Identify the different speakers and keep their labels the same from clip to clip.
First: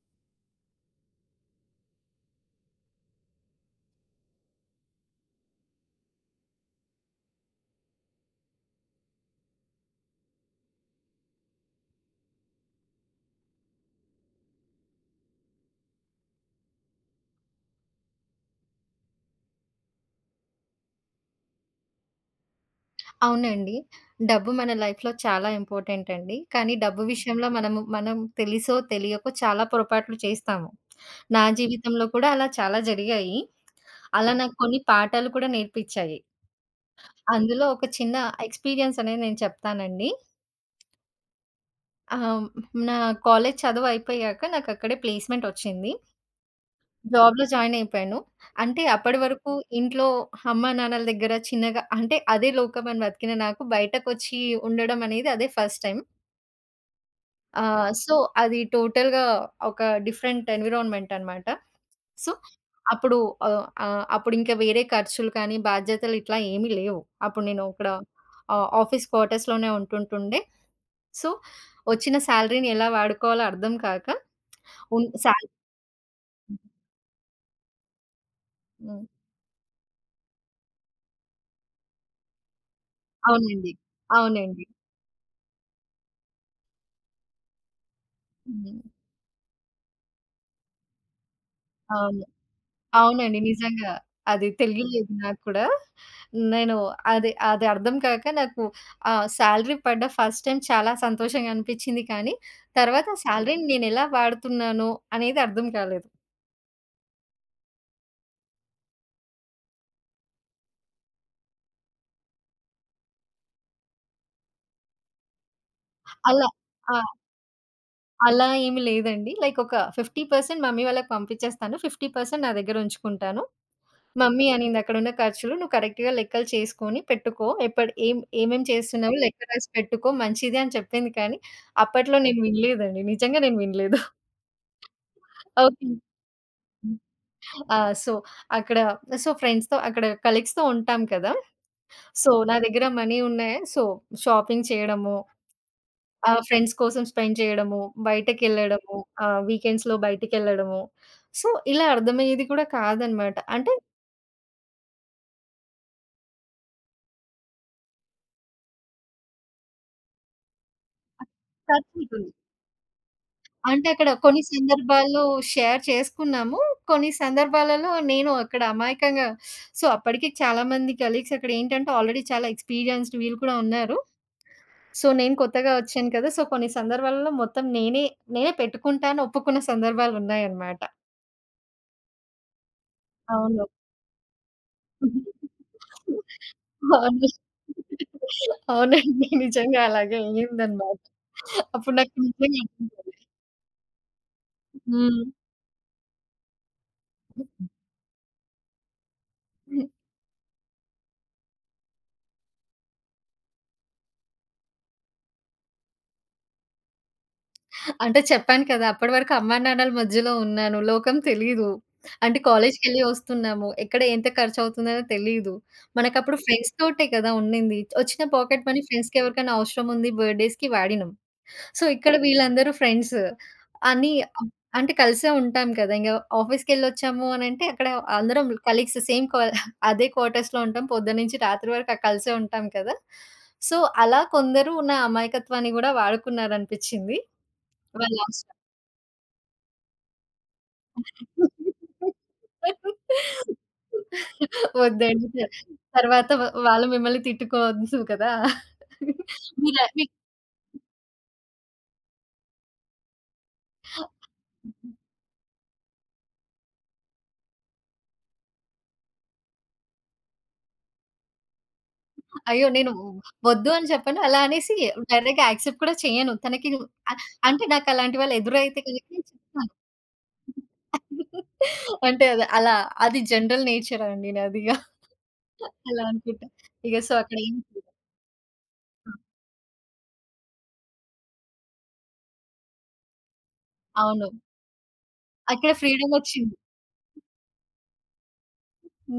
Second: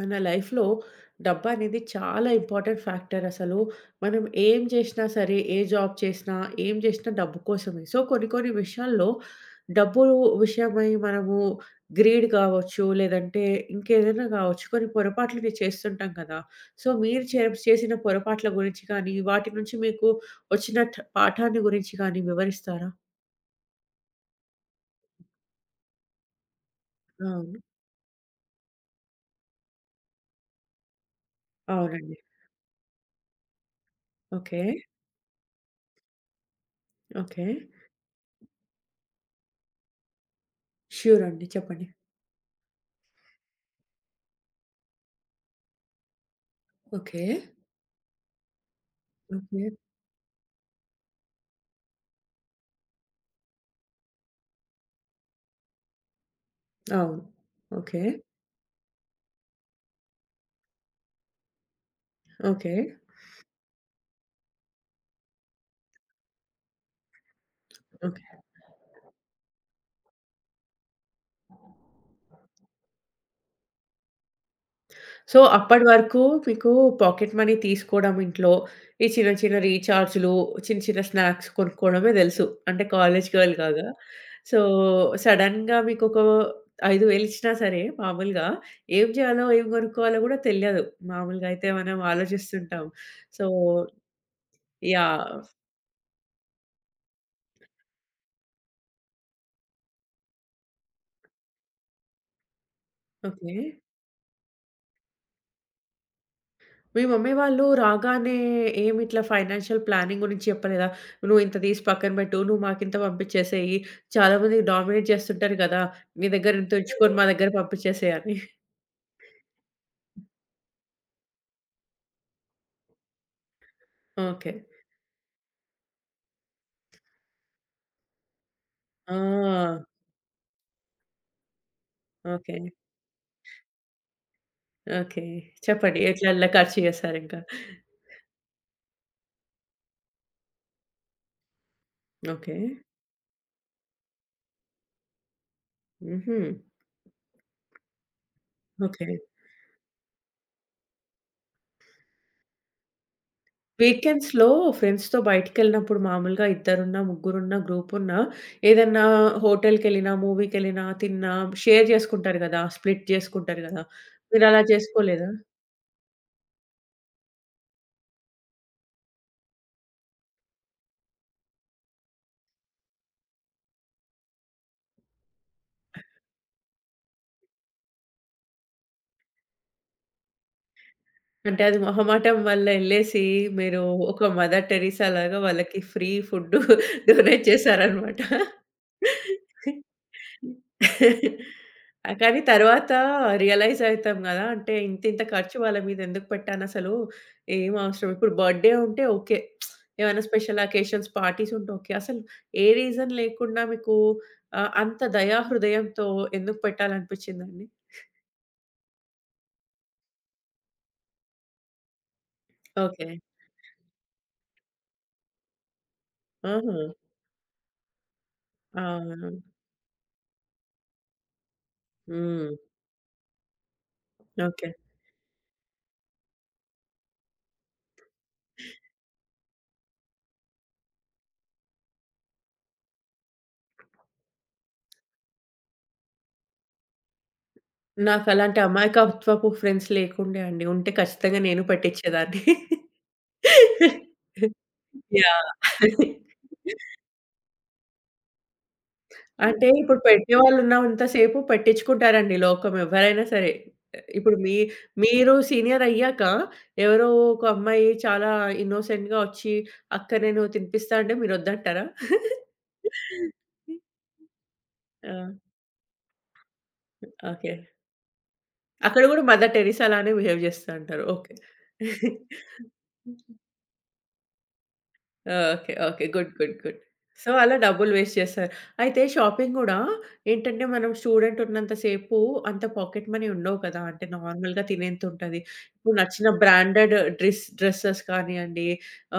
Speaker 1: మన లైఫ్‌లో డబ్బనేది చాలా ఇంపార్టెంట్ ఫ్యాక్టర్ అసలు. మనం ఏం చేషినా సరే, ఏ జాబ్ చేసినా, ఏం చేషినా డబ్బు కోసమే. సో, కొన్ని కొన్ని విషయాల్లో డబ్బు విషయమై మనము గ్రీడ్ కావచ్చు, లేదంటే ఇంకేదైనా కావచ్చు, కొన్ని పొరపాట్లని చేస్తుంటాం కదా! సో, మీరు చేసిన పొరపాట్ల గురించి కానీ, వాటి నుంచి మీకు వచ్చిన పాఠాన్ని గురించి కానీ వివరిస్తారా?
Speaker 2: అవునండి. డబ్బు మన లైఫ్‌లో చాలా ఇంపార్టెంట్ అండి. కానీ డబ్బు విషయంలో
Speaker 1: అవును.
Speaker 2: మనం తెలిసో తెలియకో చాలా పొరపాట్లు చేస్తాము. నా జీవితంలో
Speaker 1: అవునండి.
Speaker 2: కూడా అలా చాలా జరిగాయి. అలా నాకు
Speaker 1: ఓకే.
Speaker 2: కొన్ని పాఠాలు కూడా నేర్పించాయి.
Speaker 1: ఓకే.
Speaker 2: అందులో ఒక చిన్న ఎక్స్‌పీరియన్స్ అనేది నేను చెప్తానండి.
Speaker 1: ష్యూర్ అండి. చెప్పండి.
Speaker 2: ఆహ్, నా కాలేజ్ చదువు అయిపోయాక నాకు అక్కడే ప్లేస్‌మెంట్ వచ్చింది.
Speaker 1: ఓకే.
Speaker 2: జాబ్‌లో జాయిన్ అయిపోయాను. అంటే అప్పటి వరకు
Speaker 1: ఓకే.
Speaker 2: ఇంట్లో అమ్మా, నాన్నల దగ్గర చిన్నగా అంటే అదే లోకం అని బతికిన నాకు బయటకొచ్చి ఉండడం అనేది అదే ఫస్ట్ టైమ్.
Speaker 1: అవును.
Speaker 2: ఆ!
Speaker 1: ఓకే.
Speaker 2: సో, అది టోటల్‌గా ఒక డిఫరెంట్ ఎన్విరాన్మెంట్ అనమాట. So,
Speaker 1: okay.
Speaker 2: అప్పుడు ఆహ్, ఆహ్, అప్పుడింక వేరే ఖర్చులు కానీ, బాధ్యతలు ఇట్లా ఏమీ లేవు. అప్పుడు నేను ఇక్కడ
Speaker 1: ఓకే.
Speaker 2: ఆఫీస్ క్వార్టర్స్‌లోనే ఉంటుంటుండే. సో, వచ్చిన శాలరీని ఎలా వాడుకోవాలో అర్థం కాక ఉన్
Speaker 1: సో,
Speaker 2: శాల
Speaker 1: అప్పటి వరకు మీకు పాకెట్ మనీ తీసుకోవడం ఇంట్లో,
Speaker 2: హ్మ్.
Speaker 1: ఈ చిన్న చిన్న రీచార్జ్‌లు, చిన్న చిన్న స్నాక్స్ కొనుక్కోవడమే తెలుసు. అంటే కాలేజ్ గర్ల్
Speaker 2: అవునండి.
Speaker 1: కాగా. సో,
Speaker 2: అవునండి.
Speaker 1: సడెన్‌గా మీకొక 5,000 ఇచ్చినా సరే మామూలుగా
Speaker 2: హ్మ్.
Speaker 1: ఏం చేయాలో, ఏం కొనుక్కోవాలో కూడా తెలియదు. మామూలుగా అయితే మనం
Speaker 2: అవును.
Speaker 1: ఆలోచిస్తుంటాం.
Speaker 2: అవునండి.
Speaker 1: సో,
Speaker 2: నిజంగా. అది తెలియలేదు నాకు
Speaker 1: యాహ్!
Speaker 2: కూడా. నేను అది అది అర్థం కాక నాకు ఆ సాలరీ పడ్డ ఫస్ట్ టైమ్ చాలా సంతోషంగా అనిపిచ్చింది కానీ, తర్వాత
Speaker 1: ఓకే.
Speaker 2: సాలరీని నేనెలా వాడుతున్నానో అనేది అర్థం కాలేదు.
Speaker 1: మీ మమ్మీ వాళ్ళు రాగానే ఏమి ఇట్లా ఫైనాన్షియల్ ప్లానింగ్ గురించి చెప్పలేదా? "నువ్వు ఇంత తీసి పక్కన పెట్టు. నువ్వు మాకింత పంపించేసేయి. చాలామంది డామినేట్ చేస్తుంటారు కదా! నీ
Speaker 2: అలా
Speaker 1: దగ్గర ఇంత
Speaker 2: ఆ!
Speaker 1: ఉంచుకొని మా దగ్గర పంపించేసేయి" అని.
Speaker 2: అలా ఏమి లేదండి. లైక్ ఒక 50% మమ్మీ వాళ్ళకి పంపిచ్చేస్తాను. 50% నా దగ్గర ఉంచుకుంటాను. Mummy
Speaker 1: okay.
Speaker 2: అనింది, "అక్కడున్న ఖర్చులు నువ్వు కరెక్ట్‌గా లెక్కలు చేసుకొని పెట్టుకో. ఎప్పటి ఏం ఏమేం చేస్తున్నావో లెక్క రాసి
Speaker 1: ఆ!
Speaker 2: పెట్టుకో మంచిది" అని చెప్పింది కానీ, అప్పట్లో నేను
Speaker 1: ఓకే.
Speaker 2: వినలేదండి. నిజంగా నేను వినలేదు.
Speaker 1: ఓకే.
Speaker 2: ఓకే.
Speaker 1: చెప్పండి. ఎలా ఖర్చు చేసారింకా?
Speaker 2: ఆ! సో, అక్కడ ఫ్రెండ్స్‌తో అక్కడ కలీగ్స్‌తో ఉంటాం కదా! సో, నా
Speaker 1: ఓకే.
Speaker 2: దగ్గర మనీ ఉన్నాయి. సో, షాపింగ్ చేయడము,
Speaker 1: హుహు.
Speaker 2: ఫ్రెండ్స్ కోసం స్పెండ్ చేయడము, బయటకెళ్ళడము,
Speaker 1: ఓకే.
Speaker 2: వీకెండ్స్‌లో బయటికెళ్ళడము. సో, ఇలా అర్థమయ్యేది కూడా కాదనమాట. అంటే
Speaker 1: వీకెండ్స్‌లో ఫ్రెండ్స్‌తో బయటికెళ్ళినప్పుడు మామూలుగా ఇద్దరున్నా, ముగ్గురున్నా, గ్రూపున్నా ఏదన్నా హోటల్‌కెళ్ళినా, మూవీకెళ్ళినా, తిన్నా షేర్
Speaker 2: ఖర్చుంటుంది.
Speaker 1: జేసుకుంటారు గదా! స్ప్లిట్ జేసుకుంటారు గదా!
Speaker 2: అంటే అక్కడ కొన్ని
Speaker 1: మీరలా
Speaker 2: సందర్భాల్లో
Speaker 1: చేసుకోలేదా?
Speaker 2: షేర్ చేసుకున్నాము. కొన్ని సందర్భాలలో నేను అక్కడ అమాయకంగా సో, అప్పటికి చాలామంది కలీగ్స్ అక్కడ ఏంటంటే ఆల్రెడీ చాలా ఎక్స్‌పీరియన్స్‌డ్ వీళ్ళు కూడా ఉన్నారు. సో, నేను కొత్తగా వచ్చాను కదా! సో, కొన్ని సందర్భాలలో మొత్తం నేనే పెట్టుకుంటా అని ఒప్పుకున్న సందర్భాలున్నాయన్నమాట.
Speaker 1: అంటే అది మొహమాటం వల్ల ఎళ్ళేసి
Speaker 2: అవును.
Speaker 1: మీరు ఒక మదర్ టెరిసా లాగా వాళ్ళకి ఫ్రీ ఫుడ్డు
Speaker 2: అవును.
Speaker 1: డొనేట్ చేశారనమాట.
Speaker 2: అవునండి. నిజంగా అలాగే అయిందన్నమాట. అప్పుడు
Speaker 1: ఆ!
Speaker 2: నాకు
Speaker 1: కానీ
Speaker 2: నిజంగా
Speaker 1: తర్వాత
Speaker 2: అనిపించింది.
Speaker 1: రియలైజ్ అయితాం గదా! అంటే
Speaker 2: హ్మ్.
Speaker 1: ఇంతింత ఖర్చు వాళ్ళ మీద ఎందుకు పెట్టానసలు, ఏం అవసరం. ఇప్పుడు బర్త్‌డే ఉంటే ఓకే. ఏమైనా స్పెషల్ అకేషన్స్, పార్టీస్ ఉంటే ఓకే. అసలు ఏ రీజన్ లేకుండా మీకు ఆహ్, అంత దయా హృదయంతో ఎందుకు పెట్టాలనిపిచ్చిందండి?
Speaker 2: అంటే చెప్పాను కదా! అప్పటి వరకు అమ్మానాన్నల మధ్యలో ఉన్నాను. లోకం తెలీదు. అంటే కాలేజ్‌కెళ్ళి
Speaker 1: ఓకే.
Speaker 2: వస్తున్నాము. ఎక్కడ ఎంత ఖర్చవుతుందనో తెలీదు. మనకప్పుడు ఫ్రెండ్స్
Speaker 1: ఆహా!
Speaker 2: తోటే కదా ఉండింది. వచ్చిన పాకెట్ మనీ ఫ్రెండ్స్‌కి
Speaker 1: అవును.
Speaker 2: ఎవరికైనా అవసరం ఉంది బర్త్‌డేస్‌కి వాడినాం. సో, ఇక్కడ
Speaker 1: హ్మ్.
Speaker 2: వీళ్ళందరూ ఫ్రెండ్స్ అని అం
Speaker 1: ఓకే.
Speaker 2: అంటే కలిసే ఉంటాం కదా! ఆఫీస్‌కెళ్ళొచ్చాము అనంటే అక్కడ అందరం కలీగ్స్ సేమ్ క్వా అదే క్వార్టర్స్‌లో ఉంటాం. పొద్దున్న నుంచి రాత్రి వరకు కలిసే ఉంటాం కదా! సో, అలా కొందరు నా అమాయకత్వాన్ని గూడా వాడుకున్నారనిపిచ్చింది. వాళ్ళ అవసరం.
Speaker 1: నాకలాంటి అమాయకత్వపు ఫ్రెండ్స్ లేకుండే అండి. ఉంటే ఖచ్చితంగా నేను పెట్టిచ్చేదాన్ని.
Speaker 2: వద్దండి.
Speaker 1: యాహ్!
Speaker 2: తర్వాత వాళ్ళు మిమ్మల్ని తిట్టుకోవచ్చు కదా!
Speaker 1: అంటే
Speaker 2: మీలా
Speaker 1: ఇప్పుడు
Speaker 2: మీ
Speaker 1: పెట్టేవాళ్ళున్నంత సేపు పెట్టించుకుంటారండి లోకం ఎవ్వరైనా సరే. ఇప్పుడు మీ మీరు సీనియర్ అయ్యాక ఎవరో ఒక అమ్మాయి చాలా ఇన్నోసెంట్‌గా వచ్చి, "అక్క నేను తినిపిస్తా" అంటే మీరొద్దంటారా?
Speaker 2: అయ్యో! నేను వద్దు అని చెప్పను. అలా అనేసి
Speaker 1: ఆ!
Speaker 2: డైరెక్ట్‌గా యాక్సెప్ట్ కూడా చేయను. తనకి అ
Speaker 1: ఓకే.
Speaker 2: అంటే నాకు అలాంటి వాళ్ళు ఎదురైతే
Speaker 1: అక్కడ
Speaker 2: గనుక
Speaker 1: గూడా
Speaker 2: నేను
Speaker 1: మదర్
Speaker 2: చెప్తాను.
Speaker 1: టెరిసా లానే బిహేవ్ జేస్తా అంటారు. ఓకే.
Speaker 2: అంటే అది అలా అది జనరల్ నేచర్ అండి నాదిగ.
Speaker 1: ఓకే.
Speaker 2: అలా
Speaker 1: ఓకే. గుడ్.
Speaker 2: అనుకుంటా.
Speaker 1: గుడ్. గుడ్.
Speaker 2: ఇగ సో
Speaker 1: సో,
Speaker 2: అక్కడ ఏం
Speaker 1: అలా డబ్బులు వేస్ట్ చేశారు. అయితే
Speaker 2: హ్మ్.
Speaker 1: షాపింగ్ గూడా ఏంటంటే, మనం స్టూడెంట్ ఉన్నంత సేపు అంత పాకెట్ మనీ ఉండవు కదా! అంటే
Speaker 2: అవును.
Speaker 1: నార్మల్‌గా తినేంతుంటది.
Speaker 2: అక్కడ
Speaker 1: ఇప్పుడు
Speaker 2: ఫ్రీడమ్
Speaker 1: నచ్చిన
Speaker 2: ఒచ్చింది.
Speaker 1: బ్రాండెడ్ డ్రెసెస్ కానియండి,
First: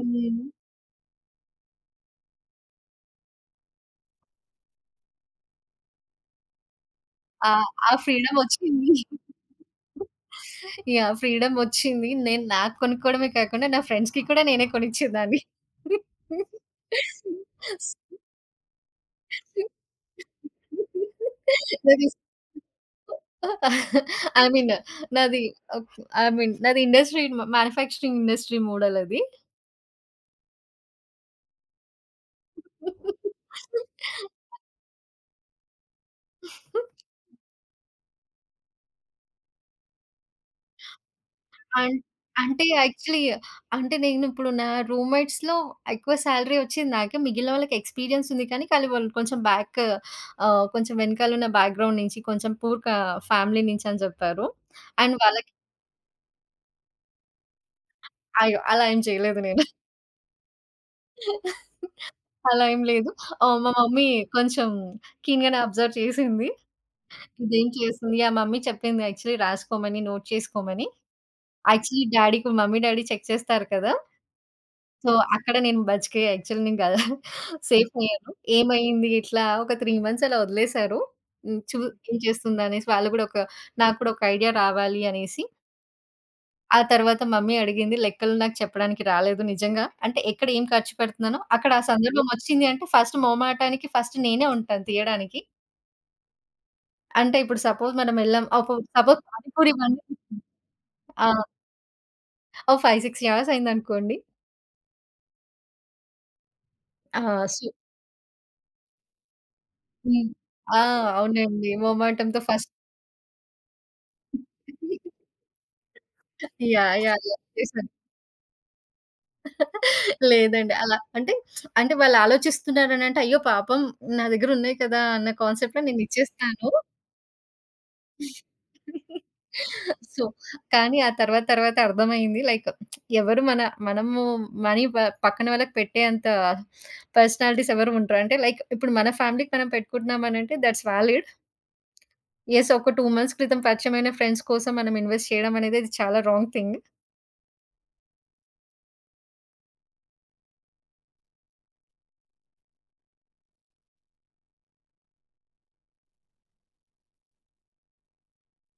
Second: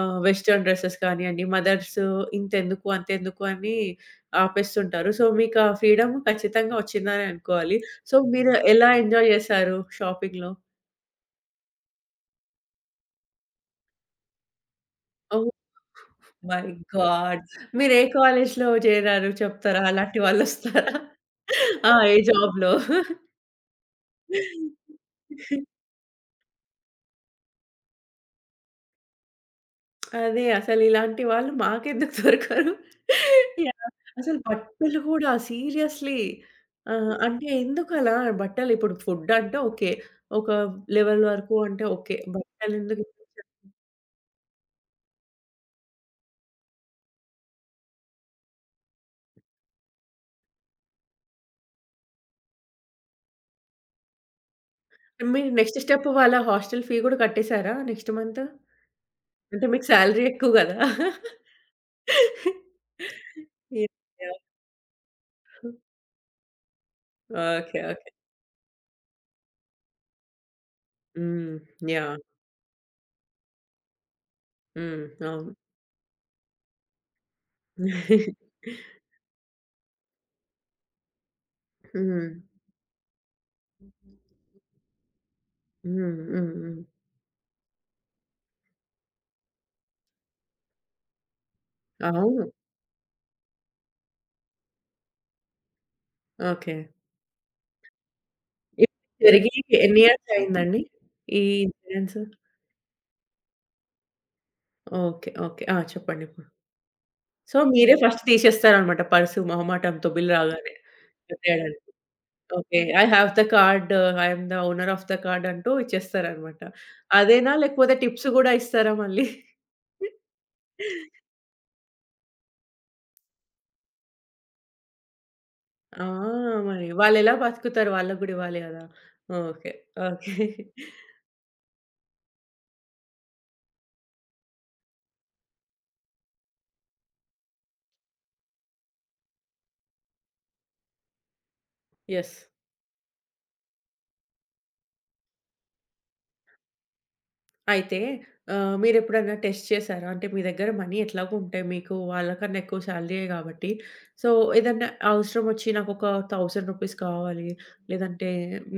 Speaker 1: ఆహ్, వెస్టర్న్ డ్రెసెస్ కానియండి, మదర్స్ ఇంతెందుకు, అంతెందుకు అని ఆపేస్తుంటారు. సో, మీకా ఫ్రీడమ్ ఖచ్చితంగా వచ్చిందనే
Speaker 2: ఆ!
Speaker 1: అనుకోవాలి.
Speaker 2: ఆ
Speaker 1: సో,
Speaker 2: ఫ్రీడమ్
Speaker 1: మీరు
Speaker 2: ఒచ్చింది.
Speaker 1: ఎలా ఎంజాయ్ చేశారు షాపింగ్‌లో?
Speaker 2: యాహ్! ఫ్రీడమ్ ఒచ్చింది. నేను నాకు కొనుక్కోవడమే కాకుండా నా ఫ్రెండ్స్‌కి కూడా నేనే కొనిచ్చేదాన్ని.
Speaker 1: My God! మీరు ఏ కాలేజ్‌లో చేరారు చెప్తారా? అలాంటి వాళ్ళొస్తారా? ఆ!
Speaker 2: నాది
Speaker 1: ఏ జాబ్‌లో?
Speaker 2: ఐ మీన్ నాది ఆహ్, ఐ మీన్ నాది ఇండస్ట్రీ మ్యానుఫ్యాక్చరింగ్ ఇండస్ట్రీ మోడల్ అది.
Speaker 1: అదే అసలు ఇలాంటి వాళ్ళు మాకెందుకు దొరకరు. యాహ్! అసలు బట్టలు కూడా సీరియస్‌లీ. ఆహ్, అంటే ఎందుకలా బట్టలు ఇప్పుడు ఫుడ్ అంటే ఓకే. ఒక లెవెల్ వరకు అంటే
Speaker 2: అన్
Speaker 1: ఓకే.
Speaker 2: అంటే
Speaker 1: బట్టలు ఎందుకు
Speaker 2: యాక్చువల్లీ
Speaker 1: ఇప్పించారు?
Speaker 2: అంటే నేనిప్పుడు నా రూమ్‌మేట్స్‌లో ఎక్కువ సాలరీ ఒచ్చింది నాకే. మిగిలిన వాళ్ళకి ఎక్స్‌పీరియన్స్ ఉంది కానీ వాళ్ళు కొంచెం కొంచెం వెనకాలున్న బ్యాక్‌గ్రౌండ్ నుంచి, కొంచెం పూర్ క ఫ్యామిలీ నుంచి అని జెప్పారు. అండ్ వాళ్ళకి
Speaker 1: మీరు నెక్స్ట్ స్టెప్ వాళ్ళ హాస్టల్ ఫీ కూడా కట్టేసారా నెక్స్ట్ మంత్?
Speaker 2: అయ్యో! అలా ఏం చేయలేదు నేను.
Speaker 1: అంటే మీకు సాలరీ ఎక్కువ కదా!
Speaker 2: అలా ఏం లేదు. మా
Speaker 1: Ja,
Speaker 2: మమ్మీ
Speaker 1: ja.
Speaker 2: కొంచెం కీన్‌గానే అబ్జర్వ్ చేసింది. ఇదేం
Speaker 1: Okay, okay.
Speaker 2: చేస్తుంది? ఆ మమ్మీ చెప్పింది యాక్చువల్లీ రాసుకోమని, నోట్ చేసుకోమని.
Speaker 1: Mhm.
Speaker 2: Actually
Speaker 1: Ja.
Speaker 2: డ్యాడీకి మమ్మీ, డ్యాడీ చెక్ చేస్తారు కదా! సో, అక్కడ నేను బతికే యాక్చువల్లీ నేను గదా! Safe
Speaker 1: Mhm. అవును.
Speaker 2: అయ్యాను. ఏమైంది ఇట్లా ఒక 3 మంత్స్ అలా వదిలేశారు. హ్మ్. ఏం
Speaker 1: హ్మ్.
Speaker 2: చేస్తుందనేసి వాళ్ళు గూడా నాకు కూడా ఒక ఐడియా రావాలి అనేసి.
Speaker 1: హ్మ్. హ్మ్.
Speaker 2: ఆ
Speaker 1: హ్మ్.
Speaker 2: తర్వాత మమ్మీ అడిగింది లెక్కలు నాకు చెప్పడానికి రాలేదు నిజంగా. అంటే ఎక్కడ ఏం ఖర్చు పెడుతున్నానో అక్కడ ఆ సందర్భం
Speaker 1: అవును.
Speaker 2: వచ్చింది అంటే ఫస్ట్ మొహమాటానికి ఫస్ట్ నేనే ఉంటాను తీయడానికి.
Speaker 1: ఓకే.
Speaker 2: అంటే ఇప్పుడు సపోజ్ మనం ఎళ్ళాం ఒక
Speaker 1: ఇది
Speaker 2: సపోజ్
Speaker 1: జరిగి
Speaker 2: పానీపూరి
Speaker 1: ఎన్ని
Speaker 2: బండి.
Speaker 1: ఇయర్స్ అయిందండి?
Speaker 2: ఆ!
Speaker 1: ఈ ఇన్సిడెన్స్?
Speaker 2: ఓ 5, 6 అవర్స్ అయిందనుకోండి.
Speaker 1: ఓకే. ఓకే. ఆ! చెప్పండి ఇప్పుడు.
Speaker 2: ఆ!
Speaker 1: సో,
Speaker 2: సో
Speaker 1: మీరే ఫస్ట్ తీసేస్తారనమాట పర్సు మొహమాటంతో
Speaker 2: హ్మ్.
Speaker 1: బిల్ రాగానే.
Speaker 2: ఆ! అవునండి.
Speaker 1: కట్టేయడానికి.
Speaker 2: మొహమాటంతో first
Speaker 1: okay. I have the card. I am the owner of the card అంటూ ఇచ్చేస్తారనమాట.
Speaker 2: యాహ్!
Speaker 1: అదేనా?
Speaker 2: చేశాను.
Speaker 1: లేకపోతే టిప్స్ గూడా ఇస్తారా మళ్ళీ?
Speaker 2: లేదండి. అంటే వాళ్ళు ఆలోచిస్తున్నారనంటే, అయ్యో పాపం నా దగ్గర ఉన్నాయి కదా! అన్న కాన్సెప్ట్‌లో
Speaker 1: ఆ!
Speaker 2: నేనిచ్చేస్తాను.
Speaker 1: మరి వాళ్ళెలా బతుకుతారు? వాళ్ళకి గూడా ఇవ్వాలి గదా! ఓకే.
Speaker 2: So,
Speaker 1: okay.
Speaker 2: కానీ ఆ తర్వాత తర్వాత అర్థమయింది. లైక్ ఎవరు మన మనము మనీ ప పక్కన వాళ్ళకి పెట్టేంత పర్సనాలిటీస్ ఎవరు ఉండరు. అంటే లైక్ ఇప్పుడు మన ఫ్యామిలీకి మనం పెట్టుకుంటున్నామనంటే థట్స్ వాలిడ్.
Speaker 1: యెస్.
Speaker 2: యెస్ ఒక 2 మంత్స్ క్రితం పరిచయమైన ఫ్రెండ్స్ కోసం మనం ఇన్వెస్ట్ చేయడం అనేది అది చాలా రాంగ్ థింగ్.
Speaker 1: అయితే ఆహ్, మీరెప్పుడైనా టెస్ట్ చేసారా? అంటే మీ దగ్గర మనీ ఎట్లాగో ఉంటాయి. మీకు వాళ్ళకన్నా ఎక్కువ శాలరీయే గాబట్టి. సో, ఏదన్నా అవసరం ఒచ్చి నాకొక రూ. 1000 కావాలి. లేదంటే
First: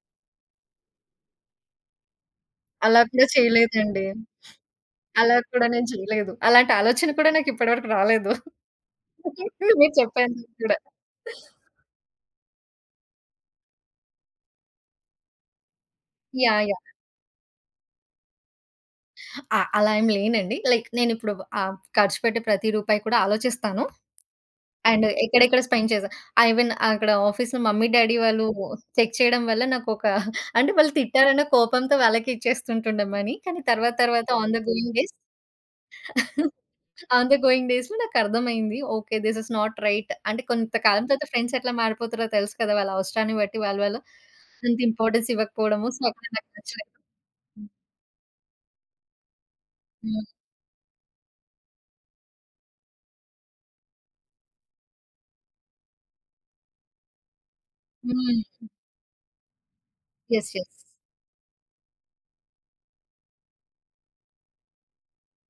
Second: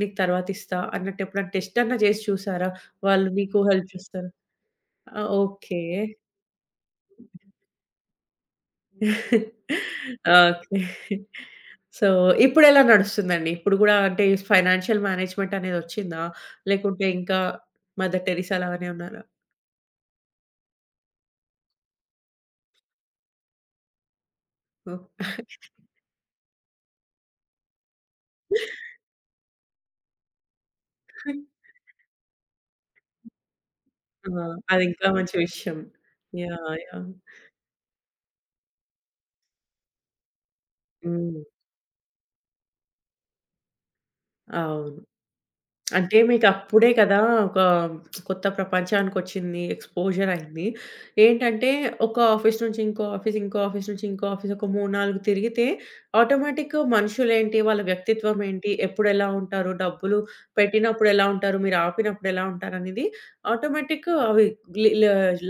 Speaker 1: నీకు తర్వాత ఇస్తా అన్నట్టు ఎప్పుడైనా టెస్ట్ అన్నా చేసి చూసారా?
Speaker 2: అలా కూడా
Speaker 1: వాళ్ళు మీకు హెల్ప్
Speaker 2: చేయలేదండి.
Speaker 1: చేస్తారా? ఆ!
Speaker 2: అలా కూడా
Speaker 1: ఓకే.
Speaker 2: నేను చేయలేదు. అలాంటి ఆలోచన కూడా నాకిప్పటి వరకు రాలేదు. మీరు చెప్పేందుకు కూడా.
Speaker 1: ఓకే. సో, ఇప్పుడెలా నడుస్తుందండి? ఇప్పుడు గూడా అంటే ఫైనాన్షియల్ మేనేజ్‌మెంట్ అనేదొచ్చిందా?
Speaker 2: యాహ్!
Speaker 1: లేకుంటే ఇంకా మదర్ టెరిసా లాగానే ఉన్నారా?
Speaker 2: అలా ఏం లేనండి. లైక్ నేనిప్పుడు ఖర్చు పెట్టే ప్రతి రూపాయి కూడా ఆలోచిస్తాను. అండ్
Speaker 1: ఓహ్!
Speaker 2: ఎక్కడెక్కడ స్పెండ్ చేశా ఐవెన్ అక్కడ ఆఫీస్‌లో మమ్మీ, డ్యాడీ వాళ్ళు చెక్ చేయడం వల్ల నాకొక అంటే వాళ్ళు తిట్టారన్న కోపంతో వాళ్ళకే ఇచ్చేస్తుంటుండే మనీ. కానీ తర్వాత తర్వాత
Speaker 1: ఆ!
Speaker 2: ఆన్ ద గోయింగ్
Speaker 1: అదింకా
Speaker 2: డేస్
Speaker 1: మంచి విషయం. Yeah! Yeah!
Speaker 2: On the going డేస్‌లో నాకర్థమైంది. ఓకే. This is not right. అంటే కొంతకాలం తర్వాత
Speaker 1: హ్మ్.
Speaker 2: ఫ్రెండ్స్ ఎట్లా మారిపోతారో తెలుసు కదా! వాళ్ళ అవసరాన్ని బట్టి వాళ్ళు వాళ్ళు అంత
Speaker 1: అవును.
Speaker 2: ఇంపార్టెన్స్ ఇవ్వకపోవడము. సో,
Speaker 1: అంటే
Speaker 2: అక్కడ నాకు
Speaker 1: మీకప్పుడే
Speaker 2: నచ్చలేదు.
Speaker 1: కదా! ఒక కొత్త ప్రపంచానికొచ్చింది.
Speaker 2: హ్మ్.
Speaker 1: ఎక్స్‌పోజర్ అయింది. ఏంటంటే ఒక ఆఫీస్ నుంచి ఇంకో ఆఫీస్, ఇంకో ఆఫీస్ నుంచి ఇంకో ఆఫీస్ ఒక 3, 4 తిరిగితే ఆటోమేటిక్‌గా మనుషులేంటి, వాళ్ళ
Speaker 2: హ్మ్.
Speaker 1: వ్యక్తిత్వం ఏంటి, ఎప్పుడెలా ఉంటారు, డబ్బులు
Speaker 2: యెస్. యెస్.
Speaker 1: పెట్టినప్పుడు ఎలా ఉంటారు, మీరు ఆపినప్పుడు ఎలా ఉంటారనేది ఆటోమేటిక్ అవి లి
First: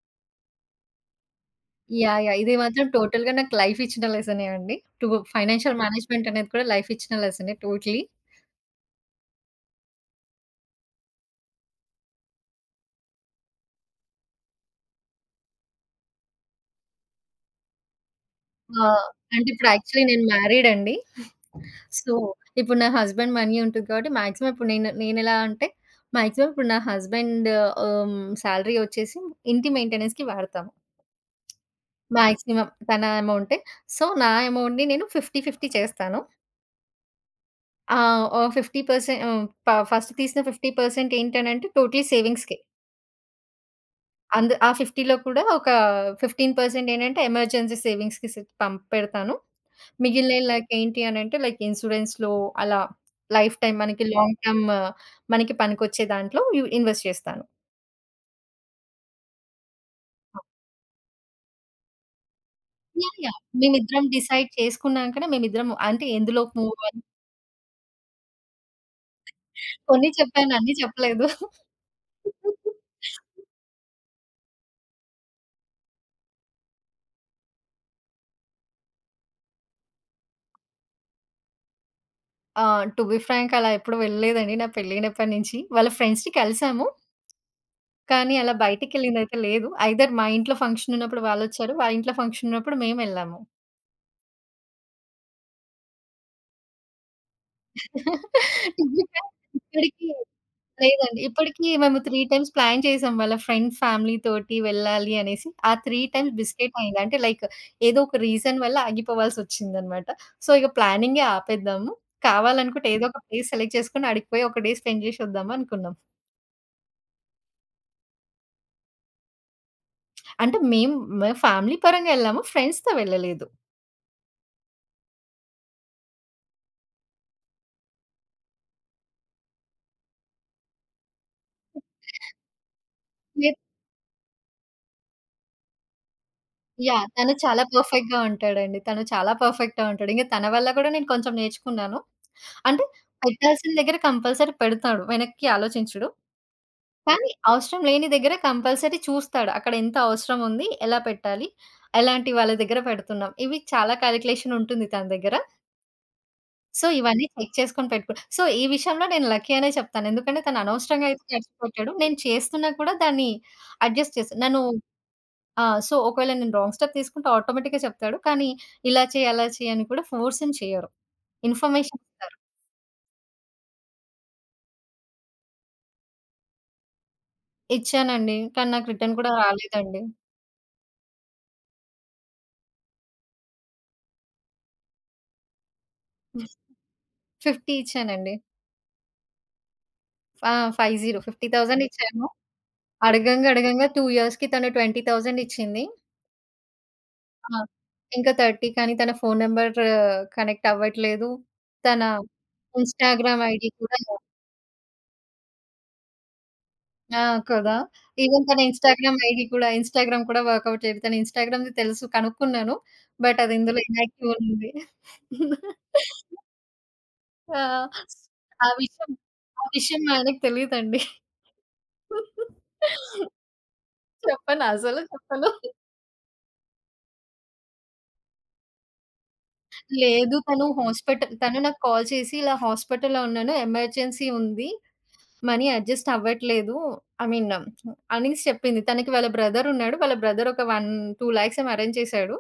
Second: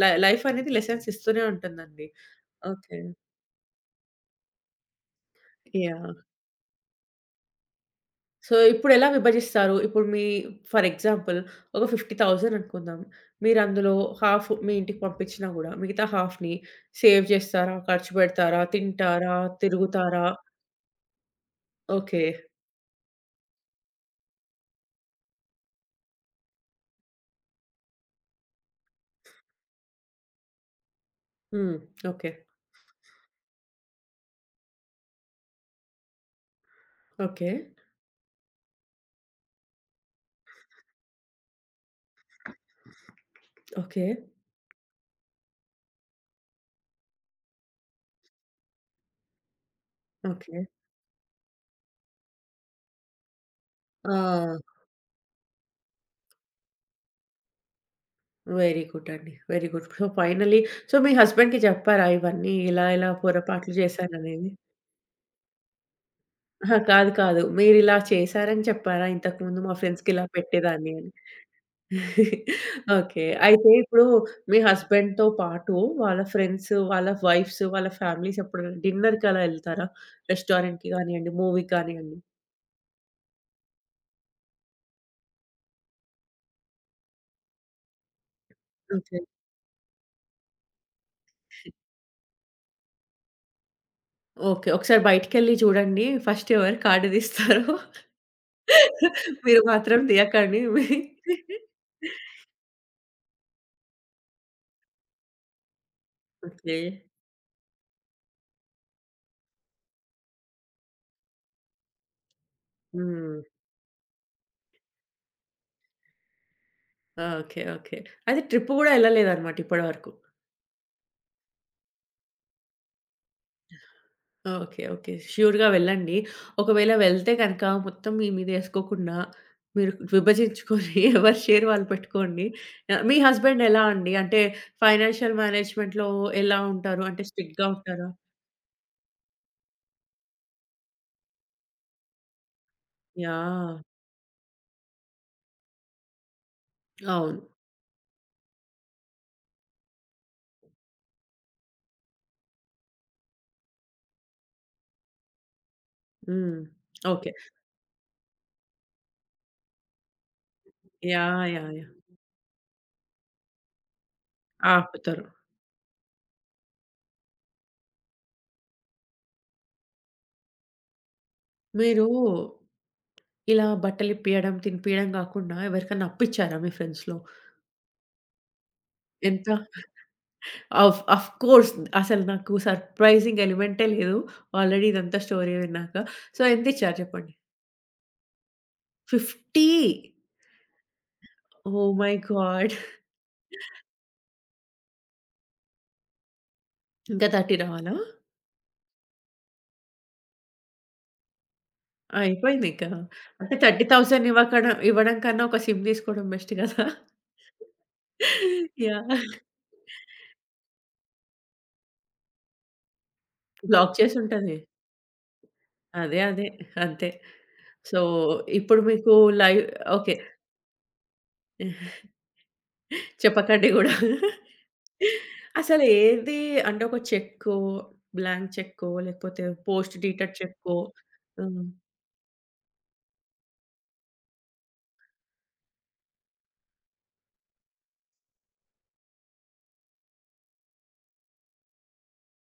Speaker 1: ల లైఫ్ అనేది లెసన్స్ ఇస్తూనే ఉంటుందండి.
Speaker 2: యాహ్! ఇది మాత్రం
Speaker 1: ఓకే.
Speaker 2: టోటల్‌గా నాకు లైఫ్ ఇచ్చిన లెసనే అండి. To financial
Speaker 1: yeah!
Speaker 2: మేనేజ్‌మెంట్ అనేది కూడా లైఫ్ ఇచ్చిన లెసనే టోటలీ.
Speaker 1: సో, ఇప్పుడెలా విభజిస్తారు? ఇప్పుడు మీ ఫర్ ఎగ్జాంపుల్ ఒక 50,000 అనుకుందాం. మీరందులో హాఫ్ మీ ఇంటికి పంపించినా గూడా, మిగతా హాఫ్‌ని సేవ్ చేస్తారా? ఖర్చు పెడతారా?
Speaker 2: ఆ!
Speaker 1: తింటారా?
Speaker 2: అంటే ఇప్పుడు యాక్చువల్లీ నేను
Speaker 1: తిరుగుతారా?
Speaker 2: మ్యారీడ్ అండి. So,
Speaker 1: okay.
Speaker 2: ఇప్పుడు నా హస్బెండ్ మనీ ఉంటుంది కాబట్టి మాక్సిమం ఇప్పుడు నేను నేనెలా అంటే, మాక్సిమం ఇప్పుడు నా హస్బెండ్ ఆహ్, సాలరీ వచ్చేసి ఇంటి మెయింటెనెన్స్‌కి వాడతాము.
Speaker 1: హ్మ్. ఓకే.
Speaker 2: మాక్సిమం తన అమౌంటే. సో, నా అమౌంట్‌ని నేను 50, 50 చేస్తాను.
Speaker 1: ఓకే.
Speaker 2: ఆహ్, ఓ 50% ఆహ్, ప ఫస్ట్ తీసిన 50% ఏంటనంటే టోటలీ సేవింగ్స్‌కే.
Speaker 1: ఓకే.
Speaker 2: ఆ 50లో కూడా ఒక 15% ఏంటంటే ఎమర్జెన్సీ సేవింగ్స్‌కి స్ పం పెడతాను. మిగిలినయి
Speaker 1: ఓకే.
Speaker 2: లైక్ ఏంటి అనంటే లైక్ ఇన్సూరెన్స్‌లో అలా లైఫ్ టైమ్ మనకి
Speaker 1: ఆ!
Speaker 2: లాంగ్ టర్మ్ మనకి పనికొచ్చే దాంట్లో యు ఇన్వెస్ట్ చేస్తాను.
Speaker 1: వెరీ గుడ్ అండి. Very good. So, finally so, మీ హస్బెండ్‌కి చెప్పారా ఇవన్నీ ఇలా, ఇలా
Speaker 2: యాహ్!
Speaker 1: పొరపాట్లు
Speaker 2: మేమిద్దరం డిసైడ్
Speaker 1: చేశాననేది?
Speaker 2: చేసుకున్నాంకనే మేమిద్దరం అంటే ఎందులోకి
Speaker 1: అహా!
Speaker 2: మూవ్ అని
Speaker 1: కాదు. కాదు. మీరిలా చేశారని చెప్పారా? ఇంతకుముందు మా
Speaker 2: కొన్ని
Speaker 1: ఫ్రెండ్స్‌కి ఇలా
Speaker 2: చెప్పాను అన్నీ
Speaker 1: పెట్టేదాన్ని అని.
Speaker 2: చెప్పలేదు.
Speaker 1: ఓకే. అయితే ఇప్పుడు మీ హస్బెండ్‌తో పాటు వాళ్ళ ఫ్రెండ్స్, వాళ్ళ వైఫ్స్, వాళ్ళ ఫ్యామిలీస్ ఎప్పుడైనా డిన్నర్‌కి అలా ఎళ్తారా? రెస్టారెంట్‌కి గానియండి, మూవీకి గానియండి.
Speaker 2: ఆ! టు బి ఫ్రాంక్ అలా ఎప్పుడు వెళ్ళలేదండి నా పెళ్ళైనప్పటి నుంచి. వాళ్ళ ఫ్రెండ్స్‌ని కలిసాము. కానీ అలా
Speaker 1: ఓకే.
Speaker 2: బయటికెళ్ళిందయితే లేదు. ఐదర్ మా ఇంట్లో ఫంక్షన్ ఉన్నప్పుడు వాళ్ళొచ్చారు. వాళ్ళ ఇంట్లో ఫంక్షన్ ఉన్నప్పుడు మేమెళ్ళాము.
Speaker 1: ఓకే. ఒకసారి బయటికెళ్ళి జూడండి. ఫస్ట్ ఎవరు కార్డ్ తీస్తారో
Speaker 2: టు బి ఫ్రాంక్
Speaker 1: మీరు మాత్రం
Speaker 2: ఇక్కడికి
Speaker 1: తీయకండి.
Speaker 2: లేదండి. ఇప్పటికి మేము 3 టైమ్స్ ప్లాన్ చేసాం. వాళ్ళ ఫ్రెండ్ ఫ్యామిలీ తోటి వెళ్ళాలి అనేసి. ఆ 3 టైమ్స్
Speaker 1: ఓకే.
Speaker 2: బిస్కెట్ అయింది. అంటే లైక్ ఏదో ఒక రీజన్ వల్ల ఆగిపోవాల్సొచ్చిందనమాట. సో, ఇక ప్లానింగే ఆపేద్దాము. కావాలనుకుంటే ఏదో ఒక
Speaker 1: హ్మ్.
Speaker 2: ప్లేస్ సెలెక్ట్ చేసుకొని ఆడికి పోయి ఒక డే స్పెండ్ చేసొద్దాం అనుకున్నాం.
Speaker 1: ఓకే. ఓకే. అయితే ట్రిప్ గూడా ఎళ్ళలేదన్నమాట ఇప్పటి వరకు.
Speaker 2: అంటే మేము మేము ఫ్యామిలీ పరంగా ఎళ్ళాము. ఫ్రెండ్స్‌తో వెళ్ళలేదు.
Speaker 1: ఓకే. ఓకే. ష్యూర్‌గా వెళ్ళండి. ఒకవేళ వెళ్తే గనక మొత్తం మీ మీద ఏసుకోకుండా మీరు విభజించుకొని ఎవరి షేర్ వాళ్ళు పెట్టుకోండి. ఆహ్, మీ
Speaker 2: లే
Speaker 1: హస్బెండ్ ఎలా అండి? అంటే ఫైనాన్షియల్ మేనేజ్‌మెంట్‌లో ఎలా ఉంటారు?
Speaker 2: యాహ్!
Speaker 1: అంటే
Speaker 2: తను చాలా
Speaker 1: స్ట్రిక్ట్‌గా ఉంటారా?
Speaker 2: పర్ఫెక్ట్‌గా ఉంటాడండి. తను చాలా పర్ఫెక్ట్‌గా ఉంటాడు. ఇంక తన వల్ల కూడా నేను కొంచెం నేర్చుకున్నాను. అంటే పెట్టాల్సిన
Speaker 1: యాహ్!
Speaker 2: దగ్గర కంపల్సరీ పెడతాడు. వెనక్కి ఆలోచించడు. కానీ
Speaker 1: అవును.
Speaker 2: అవసరం లేని దగ్గర కంపల్సరీ చూస్తాడు. అక్కడ ఎంత అవసరం ఉంది? ఎలా పెట్టాలి? ఎలాంటి వాళ్ళ దగ్గర పెడుతున్నాం? ఇవి చాలా కాలిక్యులేషన్ ఉంటుంది తన దగ్గర.
Speaker 1: హ్మ్.
Speaker 2: సో, ఇవన్నీ
Speaker 1: ఓకే.
Speaker 2: చెక్ చేసుకొని పెట్టుకు సో, ఈ విషయంలో నేను లక్కీ అనే చెప్తాను. ఎందుకంటే తను అనవసరంగా అయితే
Speaker 1: యాహ్!
Speaker 2: ఖర్చు
Speaker 1: యాహ్! యాహ్!
Speaker 2: పెట్టాడు. నేను చేస్తున్నా కూడా దాన్ని అడ్జస్ట్ చేసి నన్ను
Speaker 1: ఆపుతారు.
Speaker 2: సో, ఒకవేళ నేను రాంగ్ స్టెప్ తీసుకుంటే ఆటోమేటిక్‌గా చెప్తాడు. కానీ ఇలా చేయి, అలా చేయి అని కూడా ఫోర్స్ ఏం చేయరు. ఇన్ఫర్మేషన్
Speaker 1: మీరు
Speaker 2: ఇస్తారు.
Speaker 1: ఇలా బట్టలిప్పియడం, తినిపియడం గాకుండా ఎవరికన్నా అప్పిచ్చారా మీ ఫ్రెండ్స్‌లో?
Speaker 2: ఇచ్చానండి. కానీ నాకు రిటర్న్ కూడా
Speaker 1: ఎంత?
Speaker 2: రాలేదండి.
Speaker 1: Of of course. అసలు నాకు సర్ప్రైజింగ్ ఎలిమెంటే లేదు. ఆల్రెడీ ఇదంతా స్టోరీ విన్నాక. సో, ఎంతిచ్చారు చెప్పండి?
Speaker 2: 50 ఇచ్చానండి.
Speaker 1: 50
Speaker 2: ఆ! 50 50,000
Speaker 1: ఓహ్ మై
Speaker 2: ఇచ్చాను.
Speaker 1: గాడ్!
Speaker 2: అడగంగా అడగంగా 2 ఇయర్స్‌కి తను 20,000 ఇచ్చింది.
Speaker 1: ఇంకా
Speaker 2: ఆ!
Speaker 1: 30 రావాలా?
Speaker 2: ఇంకా 30 కానీ తన ఫోను నంబర్ కనెక్ట్ అవ్వట్లేదు. తన
Speaker 1: అయిపోయిందింకా.
Speaker 2: ఇన్‌స్టాగ్రామ్
Speaker 1: అంటే
Speaker 2: ఐడీ కూడా
Speaker 1: 30,000 ఇవ్వకడ ఇవ్వడం కన్నా ఒక సిమ్ తీసుకోవడం బెస్ట్ గదా!
Speaker 2: ఆ! కదా! ఈవెన్ తన ఇన్‌స్టాగ్రామ్
Speaker 1: యాహ్!
Speaker 2: ఐడీ కూడా ఇన్‌స్టాగ్రామ్ కూడా వర్కౌట్ చేయదు. తన ఇన్‌స్టాగ్రామ్‌ది తెలుసు కనుక్కున్నాను. బట్ అది ఇందులో
Speaker 1: బ్లాక్
Speaker 2: ఇనాక్టివ్ అని
Speaker 1: చేసుంటది.
Speaker 2: ఉంది.
Speaker 1: అదే. అదే. అంతే.
Speaker 2: ఆ!
Speaker 1: సో,
Speaker 2: ఆ
Speaker 1: ఇప్పుడు
Speaker 2: విషయం
Speaker 1: మీకు లైవ్
Speaker 2: ఆ విషయం మా
Speaker 1: ఓకే.
Speaker 2: ఆయనకి తెలీదండి.
Speaker 1: చెప్పకండి గూడా.
Speaker 2: చెప్పను అసలు చెప్పను.
Speaker 1: అసలు ఏది అంటే ఒక చెక్కో, బ్లాంక్ చెక్కో లేకపోతే పోస్ట్ డేటెడ్
Speaker 2: లేదు.
Speaker 1: చెక్కో
Speaker 2: తను
Speaker 1: హ్మ్.
Speaker 2: నాకు కాల్ చేసి ఇలా హాస్పిటల్‌లో ఉన్నాను. ఎమర్జెన్సీ ఉంది. మనీ అడ్జస్ట్ అవ్వట్లేదు. ఐ మీన్ అనేసి చెప్పింది. తనకి వాళ్ళ బ్రదర్ ఉన్నాడు. వాళ్ళ బ్రదర్ ఒక 1, 2 లాక్స్ ఏమో అరేంజ్ చేశాడు.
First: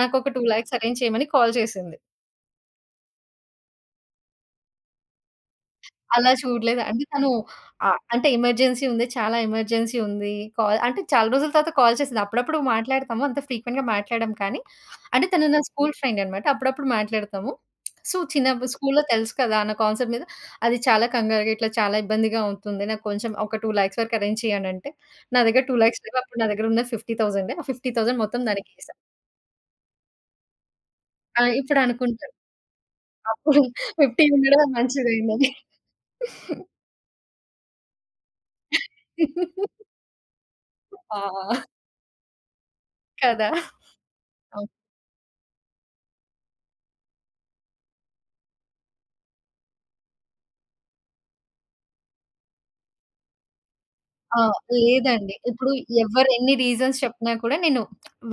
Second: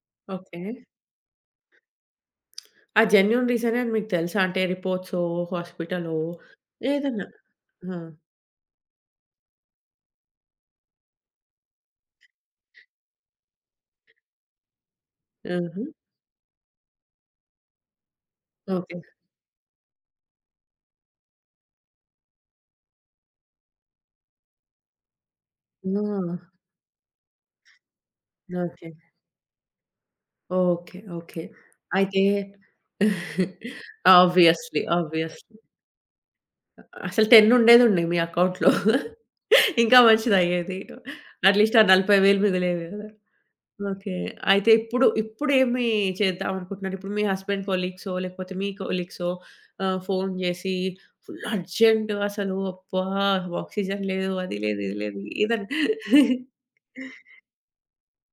Speaker 2: నాకొక 2
Speaker 1: ఓకే.
Speaker 2: లాక్స్ అరేంజ్ చేయమని కాల్ చేసింది.
Speaker 1: ఆ జెన్యూన్ రీజనే అని మీకు తెలుసా? అంటే రిపోర్ట్సో, హాస్పిటలో
Speaker 2: అలా చూడలేదు.
Speaker 1: ఏదన్నా. ఆ!
Speaker 2: అంటే ఎమర్జెన్సీ ఉంది. చాలా ఎమర్జెన్సీ ఉంది. కాల్ అంటే చాలా రోజుల తర్వాత కాల్ చేసింది. అప్పుడప్పుడు మాట్లాడతాము. అంత ఫ్రీక్వెంట్‌గా మాట్లాడము కానీ, అంటే తను నా
Speaker 1: హుహు.
Speaker 2: స్కూల్ ఫ్రెండ్ అనమాట. అప్పుడప్పుడు మాట్లాడతాము. సో, చిన్నప్పుడు
Speaker 1: ఓకే.
Speaker 2: స్కూల్‌లో తెలుసు కదా! అన్న కాన్సెప్ట్ మీద అది చాలా కంగారుగా ఇట్లా చాలా ఇబ్బందిగా ఉంటుంది. నాకు కొంచెం ఒక 2,00,000 వరకు అరేంజ్ చెయ్యి అనంటే, నా దగ్గర
Speaker 1: ఆ!
Speaker 2: 2,00,000 లేవు. అప్పుడు నా దగ్గర ఉన్నది 50,000 ఆ 50,000 మొత్తం దానికి
Speaker 1: ఓకే.
Speaker 2: ఏసా.
Speaker 1: ఓకే.
Speaker 2: ఆ!
Speaker 1: ఓకే.
Speaker 2: ఇప్పుడు
Speaker 1: అయితే
Speaker 2: అనుకుంటాను. అప్పుడు 50 ఉండడం
Speaker 1: ఆబ్వియస్‌లీ. ఆబ్వియస్‌లీ.
Speaker 2: మంచిదయిందని.
Speaker 1: అసలు 10 ఉండేదుండే మీ అకౌంట్‌లో. ఇంకా మంచిదయ్యేది.
Speaker 2: ఆ!
Speaker 1: అట్‌లీస్ట్ ఆ 40,000 మిగిలేవి గదా!
Speaker 2: కదా!
Speaker 1: ఓకే.
Speaker 2: అవ్
Speaker 1: అయితే ఇప్పుడు, ఇప్పుడేమి చేద్దామనుకుంటున్నారు? ఇప్పుడు మీ హస్బెండ్ కొలీగ్సో, లేకపోతే మీ కొలీగ్సో ఆహ్, ఫోను జేసి ఫుల్ అర్జెంట్ అసలు అబ్బా! ఆక్సిజన్ లేదు.
Speaker 2: ఆ!
Speaker 1: అది లేదు, ఇది లేదు.
Speaker 2: లేదండి.
Speaker 1: ఏదన్
Speaker 2: ఇప్పుడు ఎవరు ఎన్ని రీజన్స్ చెప్పినా కూడా నేను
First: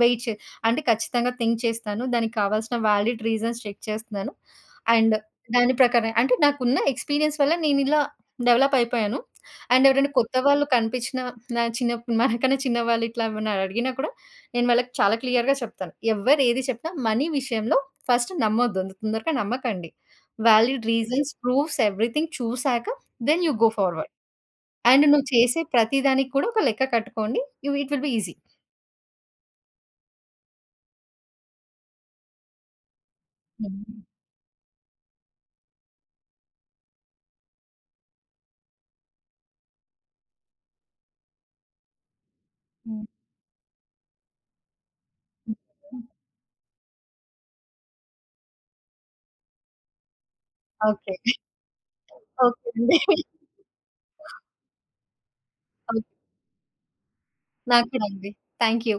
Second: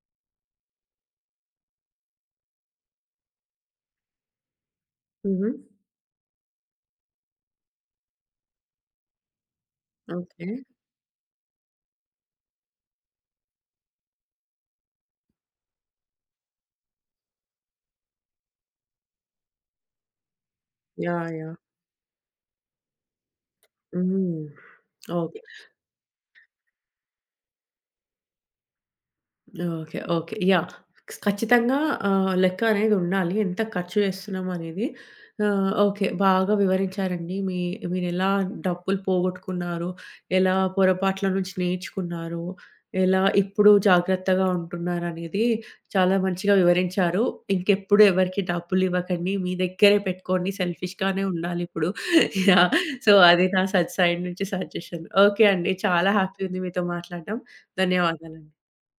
Speaker 2: వెయిట్ చే అంటే ఖచ్చితంగా థింక్ చేస్తాను. దానికి కావాల్సిన వాలిడ్ రీజన్స్ చెక్ చేస్తున్నాను. అండ్
Speaker 1: హుహు.
Speaker 2: దాని ప్రకారం అంటే నాకున్న ఎక్స్‌పీరియన్స్ వల్ల నేనిలా డెవలప్ అయిపోయాను. అండ్ ఎవరైనా కొత్త
Speaker 1: ఓకే.
Speaker 2: వాళ్ళు కనిపించిన నా చిన్న మనకన్నా చిన్నవాళ్ళు ఇట్లా ఏమన్నా అడిగినా కూడా నేను వాళ్ళకి చాలా క్లియర్‌గా చెప్తాను. ఎవ్వరు ఏది చెప్పినా మనీ విషయంలో ఫస్ట్ నమ్మొద్దు. అంత తొందరగా నమ్మకండి. Valid
Speaker 1: yeah!
Speaker 2: Reasons,
Speaker 1: yeah!
Speaker 2: Proofs everything చూసాక దెన్ యూ గో ఫార్వర్డ్.
Speaker 1: హ్మ్.
Speaker 2: అండ్ నువ్వు
Speaker 1: ఓకే.
Speaker 2: చేసే ప్రతి దానికి కూడా ఒక లెక్క కట్టుకోండి. It will be easy.
Speaker 1: Okay. Okay. Yeah! ఖచ్చితంగా ఆహ్, లెక్క అనేదుండాలి. ఎంత
Speaker 2: హ్మ్.
Speaker 1: ఖర్చు చేస్తున్నాం అనేది. ఆహ్, ఓకే. బాగా వివరించారండి. మీ మీరెలా డబ్బులు పోగొట్టుకున్నారు, ఎలా పొరపాట్ల నుంచి నేర్చుకున్నారు,
Speaker 2: హ్మ్.
Speaker 1: ఎలా ఇప్పుడు జాగ్రత్తగా ఉంటున్నారనేది
Speaker 2: హ్మ్.
Speaker 1: చాలా మంచిగా వివరించారు. ఇంకెప్పుడు ఎవరికీ డబ్బులివ్వకండి. మీ దగ్గరే పెట్టుకోండి.
Speaker 2: ఓకే.
Speaker 1: సెల్ఫిష్‌గానే ఉండాలిప్పుడు.
Speaker 2: Okay
Speaker 1: yeah!
Speaker 2: అండి.
Speaker 1: సో, అది నా సైడ్ నుంచి సజెషన్. ఓకే అండి.
Speaker 2: ఓకే.
Speaker 1: చాలా హ్యాపీ ఉంది మీతో మాట్లాడడం.
Speaker 2: నాకు కూడా అండి.
Speaker 1: ధన్యవాదాలండి.
Speaker 2: Thank you.